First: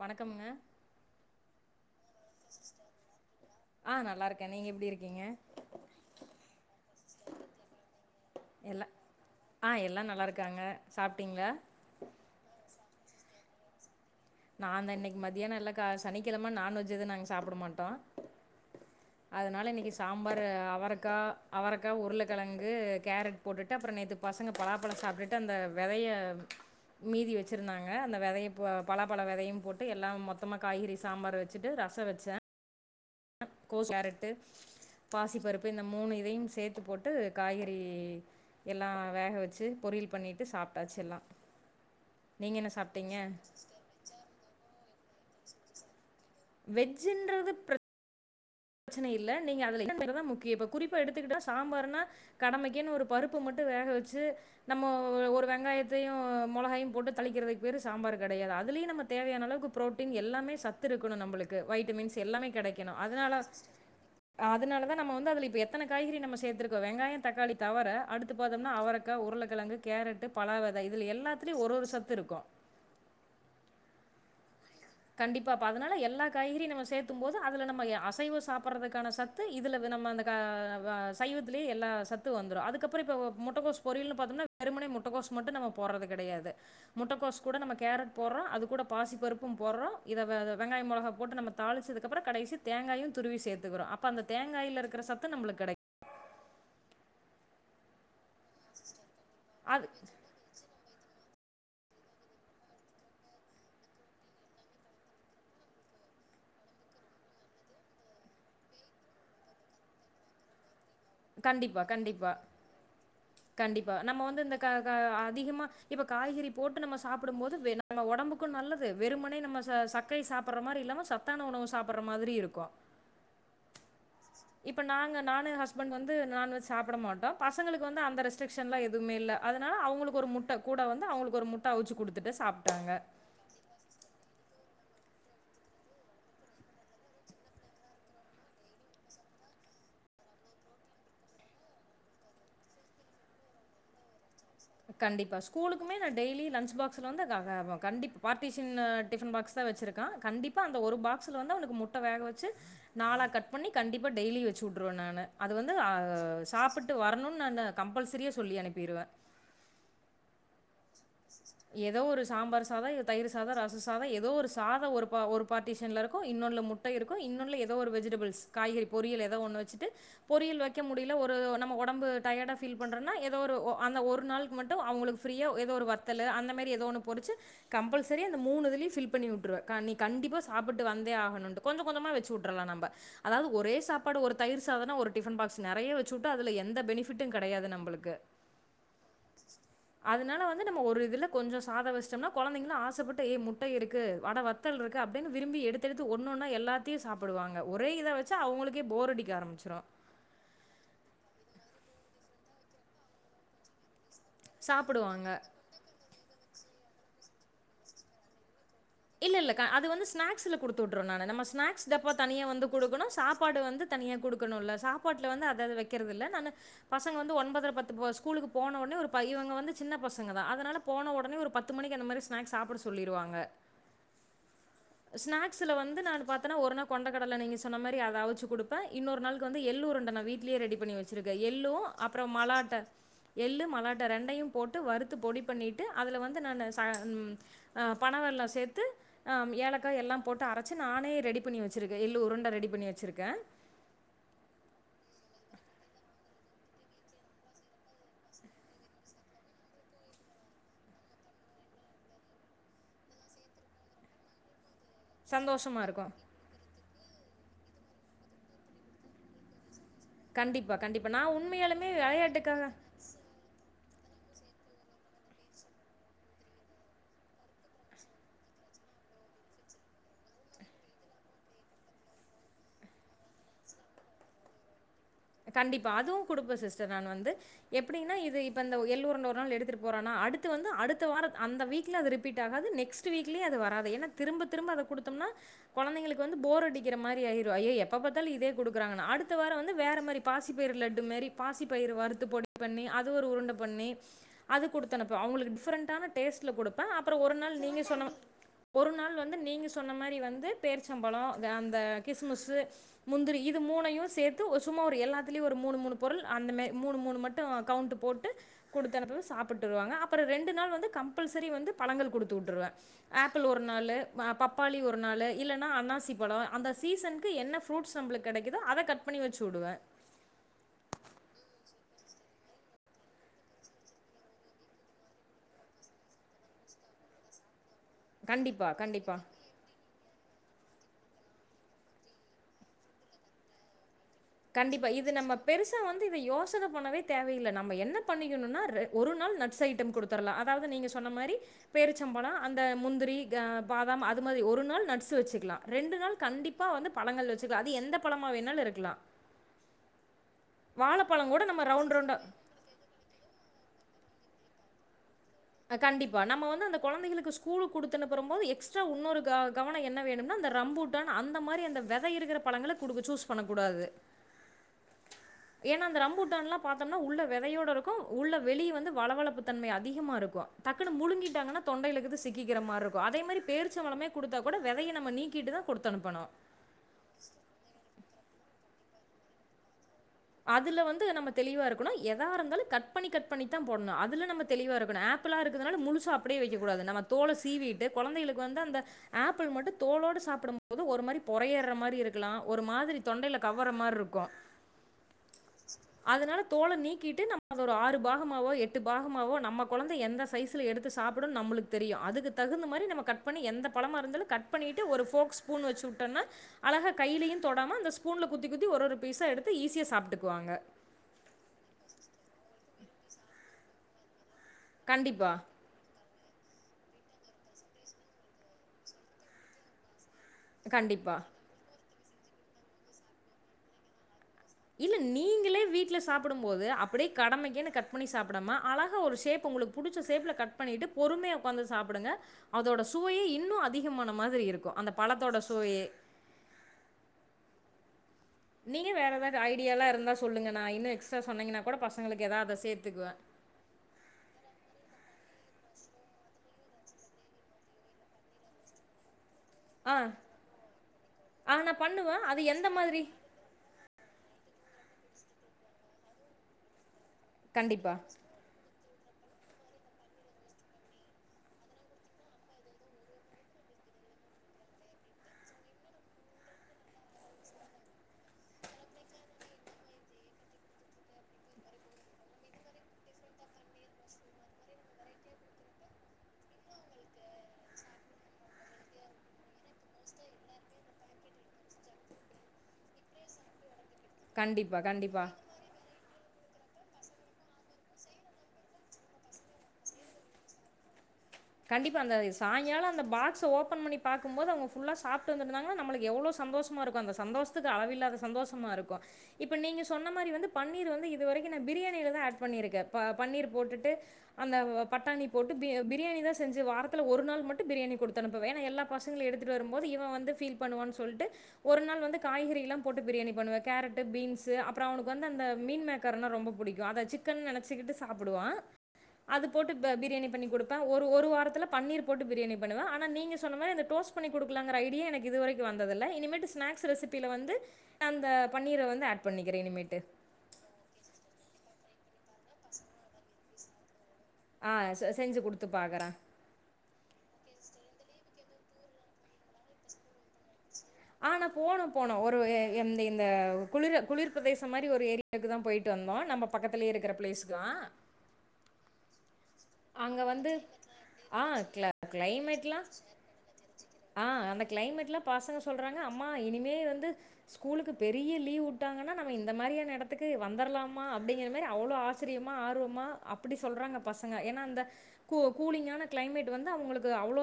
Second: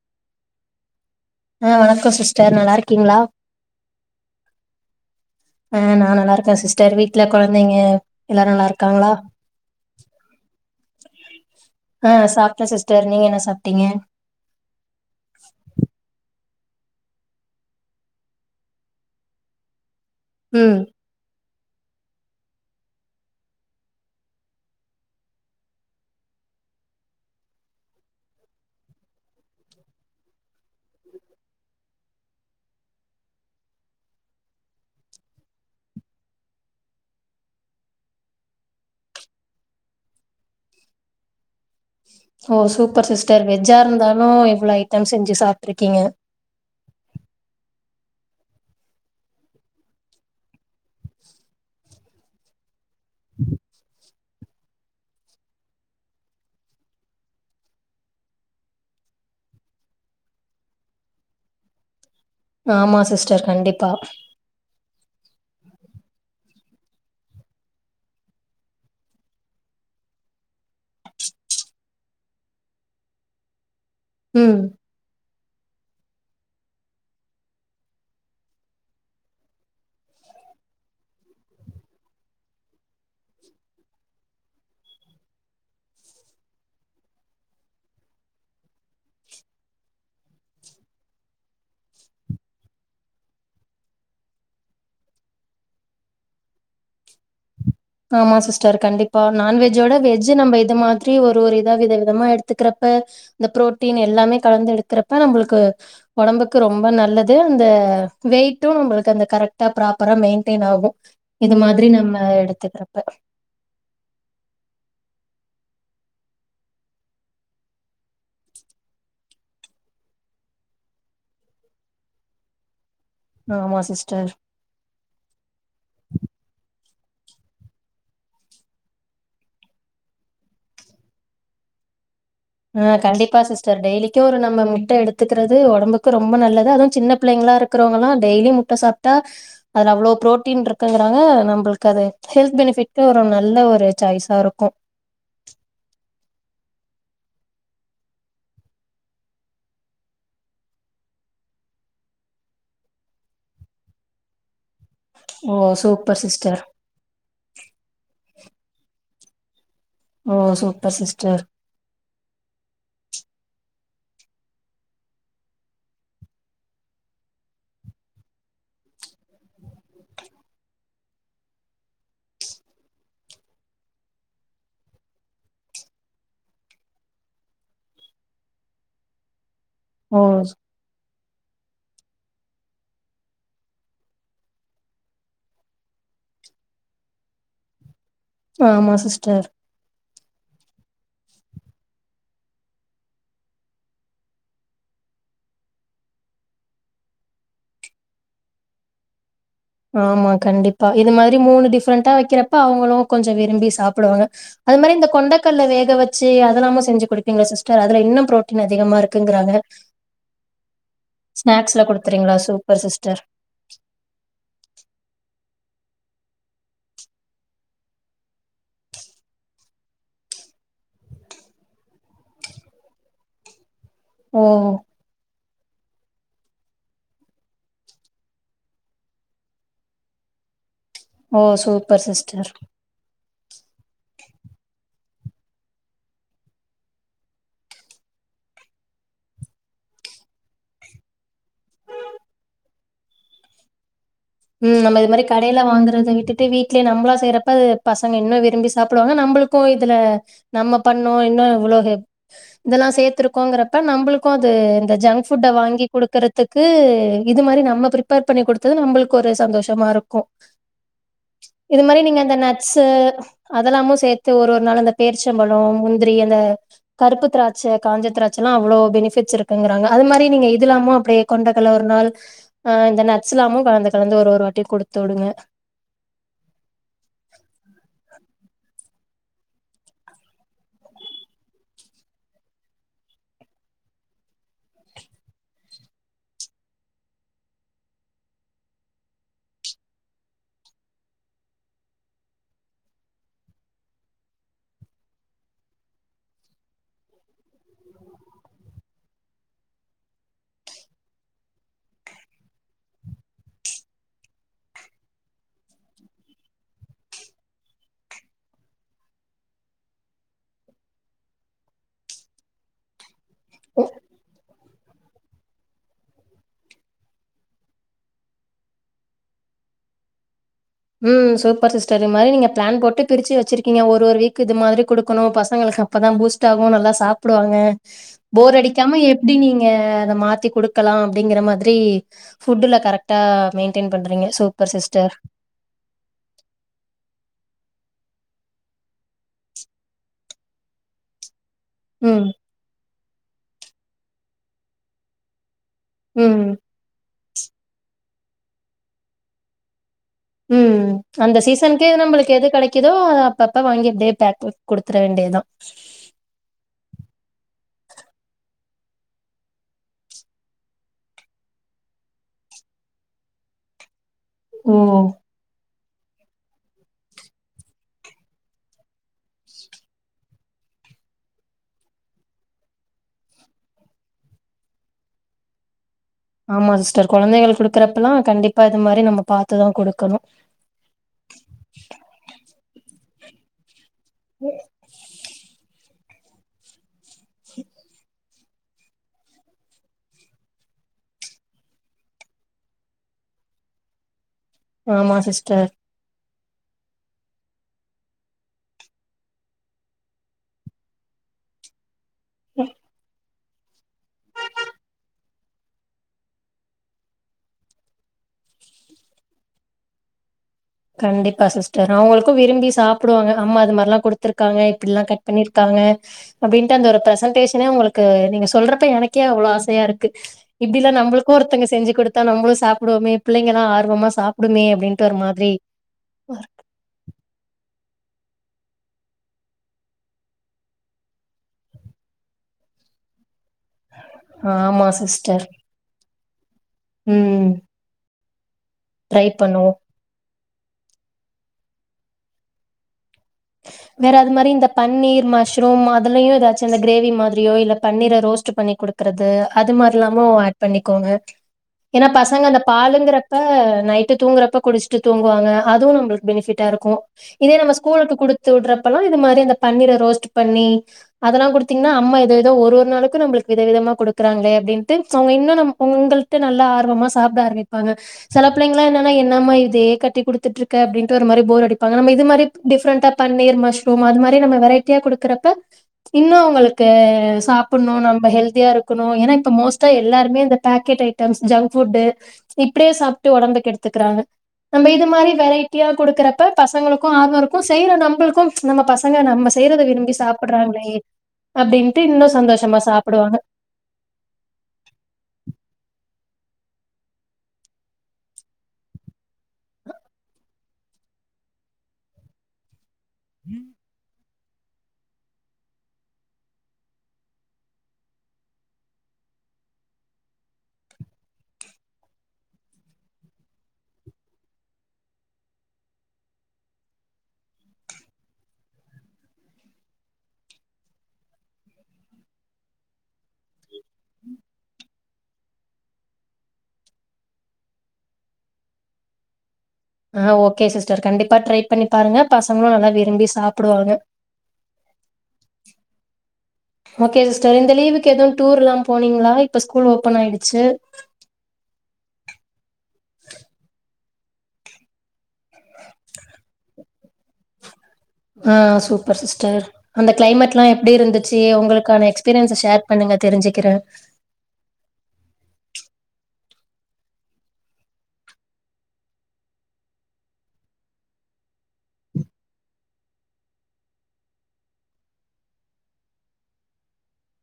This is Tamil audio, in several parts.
வணக்கம்ங்க ஆ வணக்கோ சிஸ்டர் நல்லா இருக்கீங்களா ஆ நல்லாயிருக்கேன் நீங்கள் எப்படி இருக்கீங்க ஆ நா நல்லா இருக்க சிஸ்டர் வீட்ல கொழந்தைங்க எல்லாரு நல்லா எல்லா இருக்காங்களா ஆ எல்லாம் நல்லாயிருக்காங்க சாப்பிட்டீங்களா அ சாப்ட்ட சிஸ் டர் நீங்க என்ன சாப்ட்டீங்க நாந்தா இன்னிக்கு மதியானோ இல்லக்கா சனிக்கெழம் ம்ம நான்வெஜ் எது நாங் சாப்புட மாட்டோ அதனால இன்னிக்குஸ் சாம்பாரு ம் அவரக்கா அவரக்கா உருளக்கெழங்கு கேரட் போட்டுட்டு அப்புறோ நேத்து பசங்க பலாப்பழோ சாப்ட்டுட்டு அந்த வெதைய மீதி வெச்சுருந்தாங்க அந்த வெதைய பலாப்பழோ வெதையும் போட்டு எல்லாம் மொத்தமா காய்கறி சாம்பாரு வெச்சுட்டு ரசோ வெச்ச கோஸ் கேரட்டு பாசிப்பருப்பு இந்த மூணு இதையும் சேத்து போட்டு காய்கறி எல்லா வேக வெச்சு பொரியல் பண்ணிட்டு சாப்ட்டாச்சு எல்லா நீங்க ஓ என்ன சூப்பர் சாப்ட்டீங்க சிஸ்டர் வெஜ்ஜா இருந்தாலு எவ்ளோ ஐட் ஐட்டம் செஞ்சு சாப்ட்ருக்கீங்க வெஜ்ன்றது பிர பிரச்சனை இல்ல நீங்க அதுல இருக்குறதா முக்கியோ இப்ப குறிப்பா எடுத்துக்கிட்ட சாம்பார்ன்னா கடமைக்குன் ஒரு பருப்பு மட்டு வேக வெச்சு நம்ம ஒரு வெங்காயத்தையு மொளகாயும் போட்டு தலிக்கிறதுக்கு பேரு சாம்பாரு கெடையாது அதுலயு நம்ம தேவையான அளவுக்கு ஃப்ரோட்டின் எல்லாமே சத்து இருக்கணு நம்புளுக்கு வைட்டமின்ஸ் எல்லாமே கெடைக்கணு ஆமா அதனால சிஸ்டர் கண்டிப்பா அதனாலதா நம்ம வந்து அதுல இப்ப எத்தன காய்கறி நம்ம சேத்துருக் கோ வெங்காய தக்காளி தவுர அடுத்து பாத்தோம்னா அவரக்கா உருளக்கெழங்கு கேரட்டு பலா வெத இதுலி எல்லாத்தலயு ஒரு ஒரு சத்து இருக்கு ம் கண்டிப்பா இப்போ அதனால எல்லா காய்கறி நம்ம சேத்தும் போது அதுல நம்ம ஏ அசைவோ சாப்புர்றதுக்கான சத்து இதுல நம்ம அந்த சைவத்துலயே எல்லா சத்து வந்துரு அதுக்கப்புறோ இப்போ முட்டகோஸ் பொரியல்ன்னு பாத்தோம்னா வெறுமுனே முட்டகோஸ் மட்டு நம்ம போர்றது கெடையாது முட்டக்கோஸ் கூட நம்ம கேரட் போர்றோ அது கூட பாசிப்பருப்பும் போர்றோ இத வெங்காயம் மொளகா போட்டு நம்ம தாளுச்சதுக்கு அப்புறோ கடைசி தேங்காயு துருவி சேத்துக்குறோ அப்ப அந்த தேங்காயில இருக்குற சத்து நம்மளுக்கு கெடைக் ஆமா சிஸ்டர் கண்டிப்பா அது நான்வெஜ்ஜோட வெஜ்ஜு நம்ம இதமா த்ரி ஒரு ஒரு இதா வித விதமாக எடுத்துக்குறப்ப இந்த ஃப்ரோட்டீன் எல்லாமே கலந்து எடுக்குறப்ப நம்மளுக்கு ஒடம்புக்கு ரொம்ப நல்லது அந்த வெயிட்டு நம்மளுக்கு அந்த கரெக்டா ஃப்ராப்பரா மெயின்டெயின் ஆகு இது கண்டிப்பாக மாதிரி நம்ம கண்டிப்பாக எடுத் கண்டிப்பா நம்ம வந்து இந்த க க ஆ அதிகமா இப்ப காய்கறி போட்டு நம்ம சாப்புடும் போது நம்ம ஒடம்புக்கு நல்லது வெறும்மனே நம்ம ச சக்கை சாப்புர்ற மாரி இல்லாம சத்தான உணவு சாப்புர்ற மாதிரி இருக்கு ஆமா சிஸ்டர் பண்ட் வந்து நான்வெஜ் சாப்ட மாட்டோ பசங்களுக்கு வந்து அந்த ரெஸ்ரிக்ஷன்லா எதுமே இல்ல அதனால அவங்களுக்கு ஒரு முட்ட கூட வந்து அவங்களுக்கு ஒரு முட்ட அவுச்சு குடு ஆ கண்டிப்பா சிஸ்டர் டெய்லிக்கு ஒரு நம்ம முட்ட எடுத்துக்குறது ஒடம்புக்கு ரொம்ப நல்லது அதுவு சின்ன பிள்ளைங்களா இருக்கறவங்கல்லா டெய்லியு முட்ட சாப்டா அதுல அவ்ளோ ஃப்ரோட்டீன் இருக்குங்றாங்க நம்புளுக்கு அது ஹெல்த் பெனிஃபிட் ஒரு நல்ல ஒரு சாய்ஸா இரு கண்டிப்பா ஸ்கூலுக்குமே நா டெய்லி லன்ச் பாக் ஸ்ல வந்து கண்டி பற்டிஷனு டிஃப்பன் பாக்ஸ்தா வெச்சுருக்கா கண்டிப்பா அந்த ஒரு பாக்ஸ்ல வந்து அவனுக்கு முட்ட வேக வெச்சு நாலா கட் பண்ணி கண்டிப்பா டெய்லி வெச்சு உட் ட்ருவ நானு அது ஓ வந்து சூப்பர் சிஸ்டர். சாப்புட்டு வரணுன் நானு கம்பல்சரியாஸ் சொல்லி அனுப்பிருவ ஓ சூப் ஏதோ ஒரு சாம்பார் சாதோ இது தயிருஸ் சாதோ ரசஸ் சாதோ ஏதோ ஒரு சாதோ ஒரு ஒரு பார்டிஷ்ன்ல இருக்கு இன்னொன்ல முட்ட இருக்கு இன்னொன்ல ஏதோ ஒரு வெஜிடேபுல்ஸ் காய்கறி பொறியல் ஏதோ ஒன்னு வெச்சுட்டு பொறியல் வெக்க முடியல ஒரு நம்ப ஒடம்டு டயடா பீல் பன்றனா எதோ ஒரு அந்த ஒரு நாள்கு மட்டு அவுங்களுக்கு ஃப்ரீயா ஏதோ ஒரு வத் தலு அந்த மேரி ஏதோன்னு பொருச்சு கம்பல்செரி அந்த மூணு இதுலயு ஃபில் பண்ணி உட்ருவ கா நீ ஓ கண்டிப்பா சாப்புட்டு வந்தே ஆகண் ன்டு கொஞ்ச கொஞ்சமா வெச்சு உட்டர்லா நம்ப அதாவது ஒரே சாப்பாடு ஒரு தயிர் சாதனா ஒரு டிஃப்பன் பாக்ஸ் நறைய வெச்சுட்டா அதுல எந்த பெனிஃபிட்டுங் கெடையாது நம்பளுக்கு ஆமா சிஸ்டர் அதனால வந் து நம்ம ஒரு இதுல கொஞ்ச சாதோ வெச்சுட்டம்னா கொழந்தைகளு ஆசப்பட்டு ஏ முட்ட இருக்கு வட வத்தல் இருக்கு அப்டின் விரும்பி எடுத்தெடுத்து ஒன்னொன்னா எல்லாத்தையு சாப்புடுவாங்க ஒரே இத வெச்சா அவுங்களுகே போர் அடிக்க ஆரம் ஆமா கண்டிப்பா இது மாரி மூணு டிஃப் ஃப்ரன்டா வைக்கறப்ப அவங்களு கொஞ்ச விரும்பி சாப்புடுவாங்க அது மாரி இந்த சாப்பிடுவாங்க. கொண்டக்கல்ல வேக வச்சு அதுலாமு செஞ்சு குடுபிங்களா சி்ஸ்டர் அதுல இன்னு பரோ இல்லல்ல கா அது வந்து ஸ்நாக்ஸ்ல குடுத்து விட்றுனு நம்ம ஸ்நாக்ஸ்ல டப்பா குடுத்துறீங்களா? தனியா வந்து சூப்பர் குடுக்கணு சிஸ்டர். சாப்பாடு வந்து தனியா குடு க்கணுல சாப்பாட்டுல வந்து அததது வக்கறதுதில்ல நானு பசங்க வந்து ஒன்பதர பத்துக்கு ஸ்கூலுக்கு போனவுனே ஒரு பைய இங்க வந்து சின்ன பசங்க தா அதனால போன ஒடனே ஒரு பத்து மணிக்கு அந்த மாரி ஸ்நாக்ஸ் சாப்பிட சொல்லிருவாங்க ஓ ஸ்நாக்ஸ்ல வந்து நானு பாத்தனா ஒரு நாள் கொண்ட கடல நீ சொன்ன மாரி அத அவுச்சு குடுப்ப இன்னொரு நாளுக்கு வந்து எல்லூரண்ட நா வீட்லே ரெடி பண்ணி வச்சிருக்க ஓ எள்ளு சூப்பர் அப்பற சிஸ்டர் மலாட்ட எள்ளு மலாட்ட ரெண்டையு போட்டு வறுத்து பொடி பண்ணிட்டு அதில வந்து நானு ச பணவெள்ளோ சேத்து ஏலக்கா எல்லா போட்டு அரச்சு நானே ரெடி பண்ணி வச்சுருக்க எள்ளு உருண்ட ரெடி பண்ணி வச்சிருக்க உ நம்ப இது மாரி கடைல வாங்குறத விட்டுட்டு வீட்லே நம்பளா செய்றப்ப அது பசங்க இன்னு விரும்பி சாப்டுவாங்க நம்ப்ளுக்கு இதுல நம்ம பண்ணோ இன்னு இவ்வளோக இதல்லா சேத்துருக்கோங்கறப்ப நம்பளுக்கு அது இந்த ஜங்க் ஃபுட்ட சந்தோஷமா வாங்கி இருக்கும். குடுக்கறதுக்கு இது மாரி நம்ம பிரிப்பேர் பண்ணி கொடுத்தது நம்ப்ளுக் கொரே சந்தோஷமா இரு க்கோ கண்டிப்பா, கண்டிப்பா. நான் இது உண்மையாலுமே மாரி நீங்க அந்த விளையாட்டுக்காக நட்ஸ்சு அதல்லாமு சேத்து ஒரு ஒரு நாளு அந்த பேர்ச்சம்பழோ முந்திரி அந்த கருப்பு திராட்ச காஞ்ச திராட்சலா அவ்ளோ பெனிஃபிட்ஸ் இருக்குங்கறாங்க அது மாரி நீங்க இதுல்லாமு அப்டே கொண்டக்கல ஒரு நாள் ஆ இந்த நட்ஸ்ல்லாமு கலந்து கலந்து ஒரு ஒரு வாட்டி குடு கண்டிப்பா அதுவு குடுப்ப சிஸ்டர் நானு வந்து எப்டின்னா இது இப்பந்த எள்ளு உருண்ட ஒரு நாளு எடுத்துட்டு பொரானா அடுத்து வந்து அடுத்த வார அந்த வீக்ல அது ரீபீட்டாகது நெக்ஸ்ட் வீக்லயு அது வராது ஏனா திரும்ப திரும்ப அத குடுத்தம்னா கொழங்தைங்களுக்கு வந்து போர் அடிக்கற மாரி ஆய்ரு ஐய்ய எப்ப பாத்தாலு இதே குடுக்குராங்கணு அடுத்த வார வந்து வேற இதுமாரி பாசிபயிறு லட்டுமாரி பாசிபயரு வறுத்து பொடிப் பண்ணி அத ஒரு உருண்ட பண்ணி அத கொடுத்தனுப்புவ அவங்களுக்கு டிஃப்ரெண்டான டேஸ்ட்ல கொடுப்பே அப்றோ ஒரு நாளு நீங்க சொன்ன ஒரு நாளு வந்து நீங்க சொன்ன மாரி வந்து பேர்ச்சம்பழோ அந்த கிசுமுசு முந்திரி இத மூணையு சேர்த்து ஒரு சும்மா ஒரு எல்லாத்லயு ஒரு மூணு மூணு பொருள் அந்த மெரி மூணு மூணு மட்டு கவுண்ட்டு போட்டு கொடுத்தனுப்புவ சாப்பிட்டுருவாங்க அப்புறோ ரெண்டு நாள் வந்து கம்பல்சரி வந்து பழங்கள் கொடுத்து விட்டுருவே ஆப்பிள் ஒரு நாளு ஆ பப் பப்பாளி ஒரு நாள் இல்லன்னா அண்ணாசி பழோ அந்த சீசனுக்கு என்ன ஃப்ரூட்ஸ் நம்பளுக்கு கிடைக்குதோ அத கட் பண்ணி ச்சிடுவ உ சூப்பர் சிஸ்டர் இமாரி நீங்க பிளான் போட்டு பிரிச்சு வச்சிருக்கீங்க ஒரு ஒரு வீக் இது மாதிரி கொடுக்கணு பசங்களுக்கு அப்பதா பூஸ்ட் ஆகு நல்லா சாப்பிடுவாங்க போர் கண்டிப்பா அடிக்காம கண்டிப்பா எப்படி நீங்க அத மாத் த்தி கொடுக்கலா அப்டிங்கற மாதிரி ஃபுட்ல கரெட்டா மெயின்டென் ப்பண்றீங்க சூப்பர் கண்டிப்பா. இது சிஸ்டர் நம்ம பெருசா வந்து இத யோசன பண்ணவே தேவையில்ல நம்ம என்ன பண்ணிக்கணும்னா ஒரு நாள் நட்ஸ் ஐட்டம் கொடுத்துரலா அதாவது நீங்க சொன்ன மாரி ம் பேரிச்சம்பலோ அந்த முந்திரி ஆ பாதாம் அது மாதிரி ஒரு நாள் நட்ஸ் வச்சுக்கலா ரெண்டு நாள் ம் கண்டிப்பா வந்து பளங்கள் வச் அது எந்த பழமா வேணாலும் இருக்கலா உம் அந்த கூட நம்ம சீசனுக்கு ரவுண்ட் ரவுண்டா நம்மளுக்கு எது கிடைக்குதோ அப்பப்ப வாங்கிட்டே தட்புட் கொடுத்துற வேண்டியது கண்டிப்பா நம்ம வந்து அந்த கொழந்தைகளுக்கு ஸ்கூல் ஸ்கூலுக்கு கொடுத்தன்னுப்பற போது எக்ஸ்ட்ரா இன்னொரு கவனம் என்ன வேணுனா அந்த ரம்பூட்டன் அந்த மாரி அந்த விதை இருக்கிற பழங்களை கொடுக்க சூஸ் பண்ணக்கூடாது உம் ஏன்னா அந்த ரம்பூட்டன்லாம் பார்த்தோம்னா உள்ள விதையோட இருக்கும் உள்ள வெளியே வந்து வளவளப்பு தன்ம அதிகமா இருக்கும் டக்குன்னு முழுங்கிட்டாங்கன்னா தொண்டைலகிறது சிக்கிக்கிற மாதிரி இருக்கும் அதே மாதிரி பேரிச்ச பழமே கொடுத்தா கூட விதையை நம்ம நீக்கிட்டு தான் கொடுத் ஆமா சிஸ்டர் கொழந்தைகளுக்கு குடுக்குறப்பல்லா கண்டிப்பா இந்த மாரி நம்ம பாத்துதான் கொடுக் அதுல வந்து நம்ம தெளிவா இருக்கணும் எதாருந்தாலும் கட கட் ப்பணி கட்பண்ணி தான் போடணும் அதுல நம்ம தெளிவா இருக்கனும் ஆப்பிளா இருக்குதனால முழுசாப் அப்டியே வெக்கக்கூடாது நமக் தோல சீவிட்டு கொழந்தைகளுக்கு வந்து அந்த ஆப்பிள் மட்டும் தோலோடு சாப்பிடும் போது ஒரு மாரி பொறயேற மாரி இருக்கலாம் ஒரு மாதிரி தொண்டையில கவ்ற மாரி இருக்கும் ஆமா சிஸ்டர் தோல நீக்கிட்டு நம்ம ஒரு ஆறு பாகமாவோ எட்டு பாகமாவோ நம்ம கொழந்தை எந்த சைசல எடுத்து சாப்பிடுன்னு நம்மளுக்கு தெரியும் அதுக் தகுந்த மாரி நம்ம கட் பண்ணி எந்த பழமா இருந்தாலும் கட் பண்ணிட்டு ஒரு போக்ஸ்பூன் வச்சு வுட்டோனா அழகா கையிலையும் தொடாம அந்த ஸ்பூன்ல குத்தி குத்தி ஒரு ஒரு பீசா எடுத்து ஈஸியா சாப் சாப்பிட்டுக்கவாங்க கண்டிப்பா சிஸ்டர் அவங்களுக்கும் விரும்பி சாப்பிடுவாங்க நம்ம அது மாரிலாம் கொடுத்து த்துருக்காங்க இப்படில்லாம் கட் கண்டிப்பாக பண்ணியிருக்காங்க அப்டின்ட்டு அந்த ஒரு பிரசன்டேஷன உங்களுக்கு நீங்க சொல்றப்ப எனக்கே அவ்ளோ ஆசையாயிருக்கு இப்டிலா கண்டிப்பாக நம்மளுக்கும் ஒருத்தவங்க செஞ்சு குடுத் நம்பளும் சாப்டுவோமே பிள்ளைங்கல்லா ஆர்வமா சாப் டுமே அப்டின்டு ஒரு மாதிரி டுல சாப்புடும்போது அப்டியே கடமைக்கே கட் பண்ணி சாப்புடாம அழகா ஒரு ஷேப் உங்களுக்கு புடிச்ச சேப்ல கட் பண்ணிட்டு பொறுமைபா ஒக்காந்து சாப்புடுங்க அதோட சுவையே இன்னோம் அதிகமான மாதிரியிருக்கும் ஆமா அந்த பழத்தோட சிஸ்டர் சுவையே ம் நீங்க வேற ட்ரை எதாவது பண்ணுவோ ஐடியாலா இருந்தா சொல்லுங்க நா இன்னு எக்ஸ்ட்ரா சொன்னீங்கன்னா கூட பசங்களுக்கு எதா அத சேத்துக்குவ வேற எது மாரி இந்த பன்னீர் மஷ்ரூம் அதுலயு எதாச்சு இந்த கிரேவி மாதிரியோ இல்ல பன்னீர ரோஸ்ட்டு பண்ணி குடுக்குறது அது ஆ மாரில்லாமோ ஏட் பண்ணிக்கோங்க ஆ நான் ஏன்னா பண்ணுவேன் அது பசங்க அந்த எந்த மாதிரி பாலுங்குறப்ப நைட்டு தூங்குறப்ப குடுச்சுட் ட்டு தூங்குவாங்க அதுவு நம்பளுக்கு பெனிஃபிட்டா இருக்கு இதே நம்ப கண்டிப்பா ஸ்கூலுக்கு ங்குற அப்பல்லா இது மாரி இந்த பன்னீர ரோஸ்ட் பண்ணி அதெல்லாங் குடுத்தீங்கன்னா அம்மா எது எதோ ஒரு ஒரு நாளிக்கு நம்பளுக்கு வித விதமா குடுக்குறாங்ளே அப்டின்டு சோ இன்னு நம்ப உங்ள்ட நல்லா ஆர்வமா சாப்புட ஆராமிப்பாங்க சில புள்ளைங்களா என்னன்னா என்னம்மா இதே கட்டி குடுத்துட்ருக்க அப்டின்டு ஒரு மாரி போர் அடிப்பாங்க நம்ப இது மாரி டிஃப்ரெண்ட்டா பன்னீர் மஷ்ரூம் அது மாரி நம்ப வெரைட்டியா குடுக்குறப்ப இன்னு அவங்களுக்கு சாப்புடுன்னு நம்ப ஹெல்தியா இருக்கணு ஏன்னா இப்ப மோஸ்ட்டா எல்லாருமே இந்த பேக்கெட் ஐட்டம்ஸ் ஜங்க் ஃபுட்டு இப்டியே சாப்டு ஒடம்பு கெடுத் துக்குறாங்க கண்டிப்பா நம்ப இது கண்டிப்பா மாரி வெரைட்டியா குடுக்குற அப்ப பசங்களுக்கு ஆர்வோ இருக்கு செய்யுற நம் பளுக்கு நம்ப பசங்க நம்ப செய்றத விரும்பி சாப்புடுறாங்களே கண்டிப்பா அந்த சாயங்காலோ அந்த பாக்ஸ் ஓபன் பண்ணி பாகும்போது அவங்க ஃபுல்லா சாப்டு வந்துருந்தாங்கன்னா நம்மளுக்கு எவ்ளோஸ் சந்தோஷமாயிருக்கு அந்த சந்தோஷத்துக்கு அளவில்லாத சந்தோஷமாயிருக்கு இப்ப நீங்க சொன்னா மாரி வந்து பன்னீரு வந்து இது வரிக்கு நா பிரியாணிலதா ஏட் பண்ணிருக்க ப பன்னீர் போட்டுட்டு அந்த பட்டாணி போட்டு பி பிரியாணிதா செஞ்சு வாரத்துல ஒரு நாள் மட்டு பிரியாணி குடுத்து அனுப்புவ ஏன்னா எல்லா பசங்களு எடுத்துட்டு வரும்போது இவ வந்து ஃபீல் பண்ணுவான் சொல்ட்டு ஒரு நாள் வந்து காய்கறிலாம் போட்டு பிரியாணி பண்ணுவ கேரட்டு பீன்ஸ்ஸு அப்றோ அவனுக்கு வந்து அந்த மீன்மேக்கர்னா ரொம்ப புடிக்கு அத சிக்கன் நெனச்சுகிட்டு சாப்புடுவா அது போட்டு பிரியாணி பண்ணி குடுப்ப ஒர் ஒரு வாரத்துல பன்னீர் போட்டு பிரியாணி பண்ணுவ ஆனா நீங்க சொன்னா மாரி அந்த டோஸ்ட் பண்ணி குடுக்கலாங்குற ஐடியா எனக்கு இது வரிக்கு வந்ததில்ல இனிமேட்டு ஸ்நேக்ஸ் ரெசிபியில வந்து அந்த பன்னீர வந்து ஏட் பண்ணிக் ஆ ஓகே சிஸ்டர் கண்டிப்பா ட்ரை பண்ணி பாருங்க பசங்களு நல்லா விரும்பி சாப்புடுவாங்க ஆ செஞ்சு குடுத்து பாக்குற க்கு எதுவு டூர்லாம் போனீங்களா இப்ப ஸ்கூல் ஓபன் ஆயிடுச்சு ஆ நா போனோ போனோ ஒரு எந்த இந்த குளிரு குளிர் பிரதேசம் மாரி ஒரு ஏரியாவுக்குதா போயிட்டு வந்தோ நம்ப பக்கத்துலயே இருக்குற பிளேஸ்குதா ஆ சூப்பர் சிஸ் டர் அந்த அங்க வந்து கிளைமேட்லா எப்டி இருந்துச்சு ஆ கிள உங்களுக்கான எக்ஸ்பீரியன்ஸ்ஸ கிளைமேட்லாம் ஷேர் பண்ணுங்க தெரிஞ்சுக்குற ஆ அந்த கிளைமேட்ல பசங்க சொல்றாங்க அம்மா இனிமே வந்து ஸ்கூலுக்கு பெரிய லீவ் உட்டாங்கன்னா நம்ம இந்த மாரியான எடத்துக்கு வந்தருலாம்மா அப்டிங்குற மாரி அவ்ளோ ஆச்சிரியமா ஆர்வமா அப்டி சொல்றாங்க பசங் ங்க ஏன்னா அந்த கூ கூலிங்கான கிளைமேட் வந்து அவங்களுக்கு அவ்ளோ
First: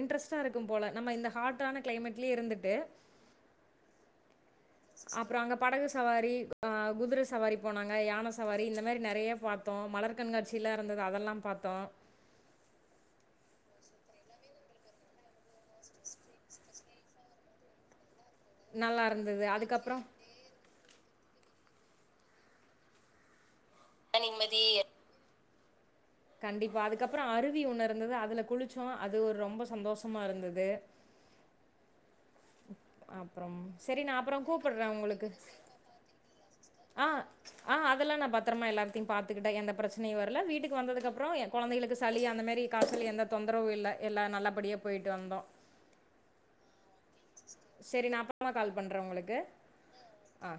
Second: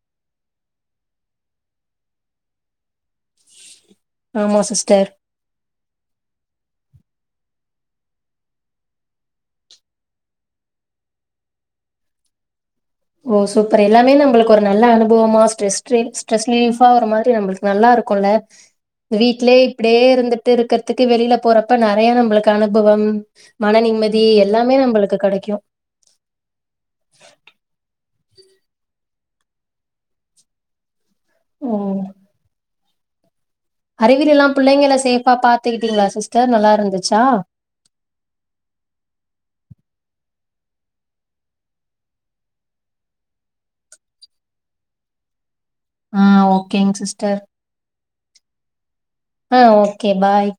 இன்ட்ரெஸ்ட்டா இருக்கோம் போல நம்ம இந்த ஹாட்டான கிளைமேட்லயே இருந்துட்டு ஆமா சிஸ்டர் அப்புறம் அங்க படகு சவாரி ஆ குதுர சவாரி போனாங்க யான சவாரி இந்த மாரி நெறைய பாத்தோ மலர் கண்காட்சிலா இருந்துது அதெல்லா பாத்தோ ஓ சூப்பர் எல்லாமே நம்மளுக்கு ஒரு நல்ல அனுபவமா ஸ்ட்ரெஸ் ஸ்ட்ரெஸ் ரிலீஃபா ஒரு மாரி நமளுக்கு நல்லா இருக்குல்ல நல்லா இருந்தது. வீட்லயே இப்டியே அதுக்கப்புறம் இருந்துட்டு இருக்குறதுக் த்துக்கு வெளில போறப்ப நறைய நம்மளுக்கு அனுபவம் மன நிம்மதி எல்லாமே நம்மளுக்கு கெடைக்கு கண்டிப்பா அதுக்கப்புறோ அருவி ஒன்னு இருந்துதா அது அதுல குளிச்சோ அது ஒரு ரொம்ப சந்தோஷமா இருந்தது உம் அப்றம் சரி நா அப்றோ எல்லாம் கூப்டுறே புள்ளைங்கள உங்களுக்கு சேஃபா பாத்துக்கிட்டீங்களா சிஸ்டர் நல்லா அ இருந்துச்சா அ அதெல்லா நா பத்ரமா எல்லாத்தையு பாத்துக்கிட்டே எந்த பிரச்சனையு வரல வீட்டு வீட்டுக்கு வந்ததுக்கு அப்றோ எ கொழந்தைகளுக்கு சளி அந்த மாரி காச்சல் எந்த தொந்தரவு இல்ல எல்லா நல்லபடியே போயிட்டு வந்தோ ஆ ஓகேங்க சிஸ் சேரி நா அப்றமா கால் பண்றே உங்களுக்கு ஆ ஓகே பாய் ஆ